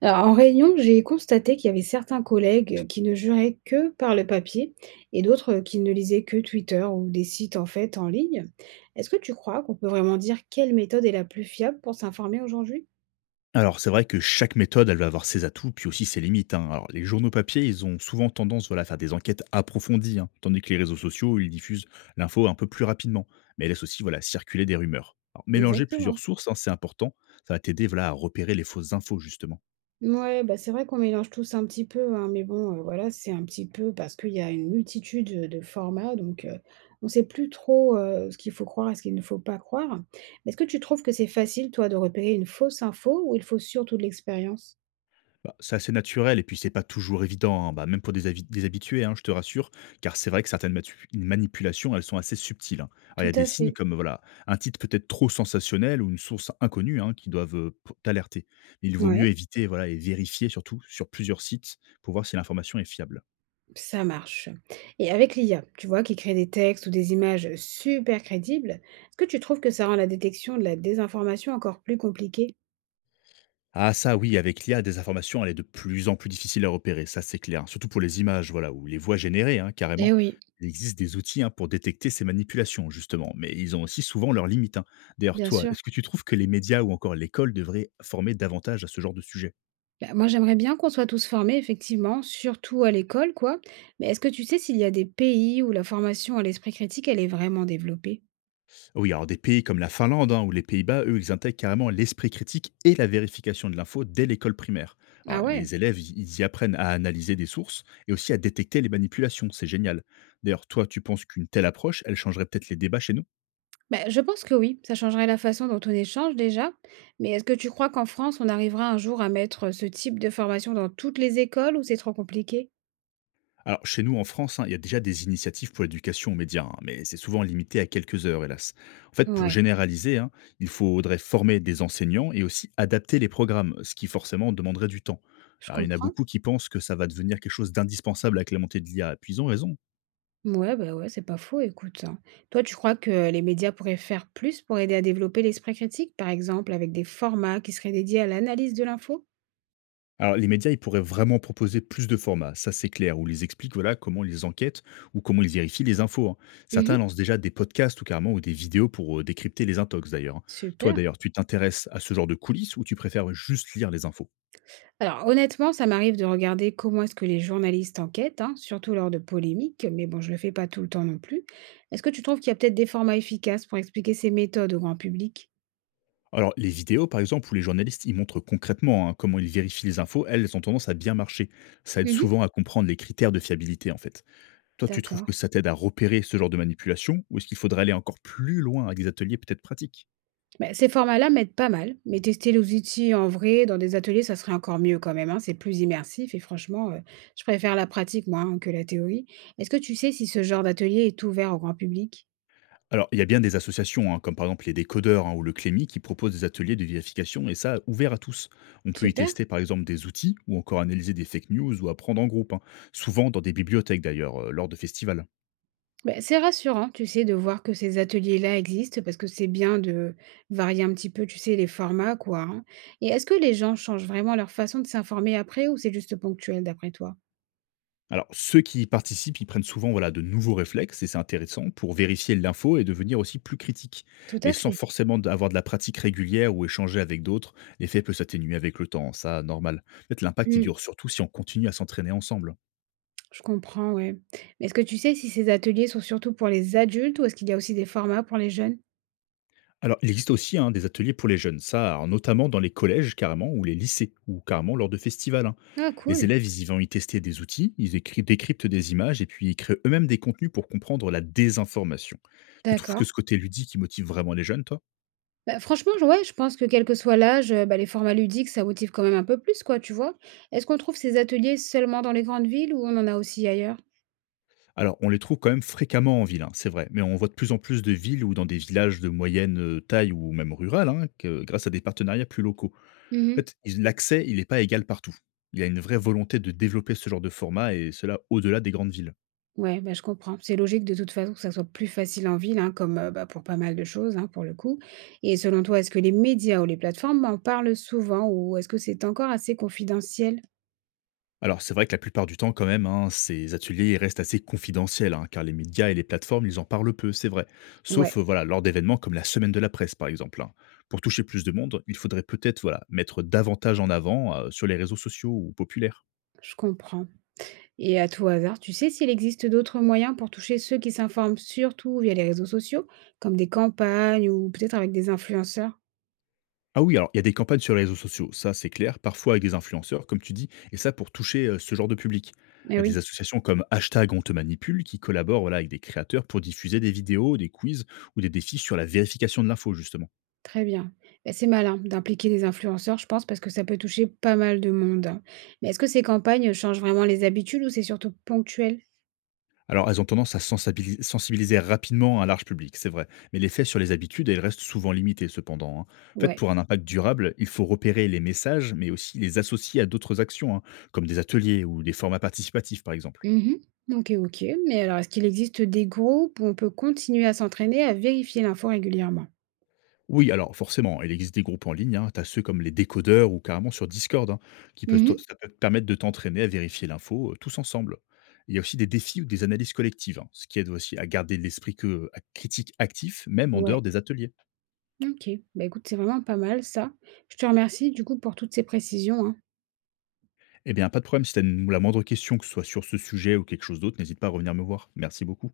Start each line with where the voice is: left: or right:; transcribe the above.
right: Alors, en réunion, j'ai constaté qu'il y avait certains collègues qui ne juraient que par le papier et d'autres qui ne lisaient que Twitter ou des sites en fait en ligne. Est-ce que tu crois qu'on peut vraiment dire quelle méthode est la plus fiable pour s'informer aujourd'hui?
left: Alors, c'est vrai que chaque méthode, elle va avoir ses atouts, puis aussi ses limites, hein. Alors, les journaux papier, ils ont souvent tendance, voilà, à faire des enquêtes approfondies, hein, tandis que les réseaux sociaux, ils diffusent l'info un peu plus rapidement, mais laissent aussi, voilà, circuler des rumeurs. Alors, mélanger plusieurs
right: Exactement.
left: sources, hein, c'est important, ça va t'aider, voilà, à repérer les fausses infos, justement.
right: Ouais, bah c'est vrai qu'on mélange tous un petit peu, hein, mais bon, voilà, c'est un petit peu parce qu'il y a une multitude de formats, donc, on ne sait plus trop ce qu'il faut croire et ce qu'il ne faut pas croire. Mais est-ce que tu trouves que c'est facile, toi, de repérer une fausse info ou il faut surtout de l'expérience?
left: Bah, c'est assez naturel et puis c'est pas toujours évident, hein, bah, même pour des, des habitués, hein, je te rassure, car c'est vrai que certaines manipulations, elles sont assez subtiles, hein. Alors, il y
right: Tout
left: a des
right: à
left: signes
right: fait.
left: comme, voilà, un titre peut-être trop sensationnel ou une source inconnue, hein, qui doivent t'alerter. Il vaut mieux
right: Ouais,
left: éviter, voilà, et vérifier surtout sur plusieurs sites pour voir si l'information est fiable.
right: ça marche. Et avec l'IA, tu vois, qui crée des textes ou des images super crédibles, est-ce que tu trouves que ça rend la détection de la désinformation encore plus compliquée?
left: Ah ça oui, avec l'I a des informations, elle est de plus en plus difficile à repérer, ça c'est clair, hein. Surtout pour les images, voilà, ou les voix générées, hein, carrément.
right: Eh oui,
left: Il existe des outils, hein, pour détecter ces manipulations, justement, mais ils ont aussi souvent leurs limites, hein. D'ailleurs,
right: bien
left: toi,
right: sûr.
left: est-ce que tu trouves que les médias ou encore l'école devraient former davantage à ce genre de sujet?
right: Bah, moi, j'aimerais bien qu'on soit tous formés, effectivement, surtout à l'école, quoi. Mais est-ce que tu sais s'il y a des pays où la formation à l'esprit critique, elle est vraiment développée?
left: Oui, alors des pays comme la Finlande, hein, ou les Pays-Bas, eux, ils intègrent carrément l'esprit critique et la vérification de l'info dès l'école primaire. Alors,
right: Ah ouais?
left: les élèves, ils y apprennent à analyser des sources et aussi à détecter les manipulations. C'est génial. D'ailleurs, toi, tu penses qu'une telle approche, elle changerait peut-être les débats chez nous?
right: Bah, je pense que oui, ça changerait la façon dont on échange déjà. Mais est-ce que tu crois qu'en France, on arrivera un jour à mettre ce type de formation dans toutes les écoles ou c'est trop compliqué?
left: Alors, chez nous en France, hein, il y a déjà des initiatives pour l'éducation aux médias, hein, mais c'est souvent limité à quelques heures, hélas. En fait, pour
right: Ouais.
left: généraliser, hein, il faudrait former des enseignants et aussi adapter les programmes, ce qui forcément demanderait du temps.
right: Je
left: Alors, il y en a
right: comprends.
left: beaucoup qui pensent que ça va devenir quelque chose d'indispensable avec la montée de l'IA, puis ils ont raison.
right: Ouais, bah, ouais, c'est pas faux, écoute. Hein. Toi, tu crois que les médias pourraient faire plus pour aider à développer l'esprit critique, par exemple, avec des formats qui seraient dédiés à l'analyse de l'info?
left: Alors, les médias, ils pourraient vraiment proposer plus de formats, ça c'est clair, où ils expliquent, voilà, comment ils enquêtent ou comment ils vérifient les infos, hein. Certains
right: Mhm.
left: lancent déjà des podcasts ou carrément ou des vidéos pour décrypter les intox d'ailleurs, hein. Toi
right: Super.
left: d'ailleurs, tu t'intéresses à ce genre de coulisses ou tu préfères juste lire les infos?
right: Alors, honnêtement, ça m'arrive de regarder comment est-ce que les journalistes enquêtent, hein, surtout lors de polémiques, mais bon, je le fais pas tout le temps non plus. Est-ce que tu trouves qu'il y a peut-être des formats efficaces pour expliquer ces méthodes au grand public?
left: Alors, les vidéos par exemple, où les journalistes ils montrent concrètement, hein, comment ils vérifient les infos, elles ont tendance à bien marcher. Ça aide
right: Mhm.
left: souvent à comprendre les critères de fiabilité, en fait. Toi, tu trouves
right: D'accord.
left: que ça t'aide à repérer ce genre de manipulation ou est-ce qu'il faudrait aller encore plus loin avec des ateliers peut-être pratiques?
right: Beh, ces formats-là m'aident pas mal, mais tester les outils en vrai dans des ateliers, ça serait encore mieux quand même, hein, c'est plus immersif et franchement, je préfère la pratique moi, hein, que la théorie. Est-ce que tu sais si ce genre d'atelier est ouvert au grand public?
left: Alors, il y a bien des associations, hein, comme par exemple les décodeurs, hein, ou le Clémy, qui proposent des ateliers de vérification, et ça, ouvert à tous. On peut y
right: Super.
left: tester par exemple des outils, ou encore analyser des fake news, ou apprendre en groupe, hein, souvent dans des bibliothèques d'ailleurs, lors de festivals.
right: Beh, c'est rassurant, tu sais, de voir que ces ateliers-là existent parce que c'est bien de varier un petit peu, tu sais, les formats quoi, hein. Et est-ce que les gens changent vraiment leur façon de s'informer après ou c'est juste ponctuel d'après toi?
left: Alors, ceux qui y participent, ils prennent souvent, voilà, de nouveaux réflexes, et c'est intéressant, pour vérifier l'info et devenir aussi plus critique.
right: Tout
left: Mais
right: à
left: sans
right: fait.
left: forcément avoir de la pratique régulière ou échanger avec d'autres, l'effet peut s'atténuer avec le temps, ça, normal. Peut-être l'impact, il
right: Mmh.
left: dure surtout si on continue à s'entraîner ensemble.
right: Je comprends, ouais. Mais est-ce que tu sais si ces ateliers sont surtout pour les adultes ou est-ce qu'il y a aussi des formats pour les jeunes?
left: Alors, il existe aussi, hein, des ateliers pour les jeunes, ça, alors, notamment dans les collèges carrément, ou les lycées, ou carrément lors de festivals, hein.
right: Ah,
left: Les
right: cool,
left: élèves, ils y vont y tester des outils, ils décryptent des images, et puis ils créent eux-mêmes des contenus pour comprendre la désinformation. Tu trouves que
right: d'accord.
left: ce côté ludique, qui motive vraiment les jeunes, toi?
right: Bah, franchement, ouais, je pense que quel que soit l'âge, bah, les formats ludiques, ça motive quand même un peu plus, quoi, tu vois. Est-ce qu'on trouve ces ateliers seulement dans les grandes villes ou on en a aussi ailleurs?
left: Alors, on les trouve quand même fréquemment en ville, hein, c'est vrai, mais on voit de plus en plus de villes ou dans des villages de moyenne taille ou même rurales, hein, grâce à des partenariats plus locaux. En
right: Mhm.
left: fait, l'accès, il n'est pas égal partout. Il y a une vraie volonté de développer ce genre de format, et cela au-delà des grandes villes.
right: Ouais, bah, je comprends. C'est logique de toute façon que ça soit plus facile en ville, hein, comme bah, pour pas mal de choses, hein, pour le coup. Et selon toi, est-ce que les médias ou les plateformes en parlent souvent ou est-ce que c'est encore assez confidentiel?
left: Alors, c'est vrai que la plupart du temps, quand même, hein, ces ateliers ils restent assez confidentiels, hein, car les médias et les plateformes, ils en parlent peu, c'est vrai. Sauf
right: Ouais,
left: voilà, lors d'événements comme la semaine de la presse, par exemple, hein. Pour toucher plus de monde, il faudrait peut-être, voilà, mettre davantage en avant sur les réseaux sociaux ou populaires.
right: je comprends. Et à tout hasard, tu sais s'il existe d'autres moyens pour toucher ceux qui s'informent surtout via les réseaux sociaux, comme des campagnes ou peut-être avec des influenceurs?
left: Ah oui, alors il y a des campagnes sur les réseaux sociaux, ça c'est clair, parfois avec des influenceurs, comme tu dis, et ça pour toucher ce genre de public.
right: Mais
left: Il y a des
right: oui,
left: associations comme Hashtag On Te Manipule qui collaborent, voilà, avec des créateurs pour diffuser des vidéos, des quiz ou des défis sur la vérification de l'info, justement.
right: très bien. Ben, c'est malin d'impliquer des influenceurs, je pense, parce que ça peut toucher pas mal de monde. Hein. Mais est-ce que ces campagnes changent vraiment les habitudes ou c'est surtout ponctuel?
left: Alors, elles ont tendance à sensibiliser rapidement un large public, c'est vrai. Mais l'effet sur les habitudes, elles restent souvent limitées cependant, hein. En fait,
right: Ouais.
left: pour un impact durable, il faut repérer les messages, mais aussi les associer à d'autres actions, hein, comme des ateliers ou des formats participatifs, par exemple.
right: Mhm. Ok, ok. Mais alors, est-ce qu'il existe des groupes où on peut continuer à s'entraîner à vérifier l'info régulièrement?
left: Oui, alors forcément, il existe des groupes en ligne, hein, t'as ceux comme les décodeurs ou carrément sur Discord, hein, qui
right: Mhm.
left: ça peut te permettre de t'entraîner à vérifier l'info, tous ensemble. Il y a aussi des défis ou des analyses collectives, hein, ce qui aide aussi à garder l'esprit à critique actif, même en dehors
right: Ouais.
left: des ateliers.
right: Ok. Bah écoute, c'est vraiment pas mal ça. Je te remercie du coup pour toutes ces précisions, hein.
left: Eh bien, pas de problème. Si tu as la moindre question, que ce soit sur ce sujet ou quelque chose d'autre, n'hésite pas à revenir me voir. Merci beaucoup.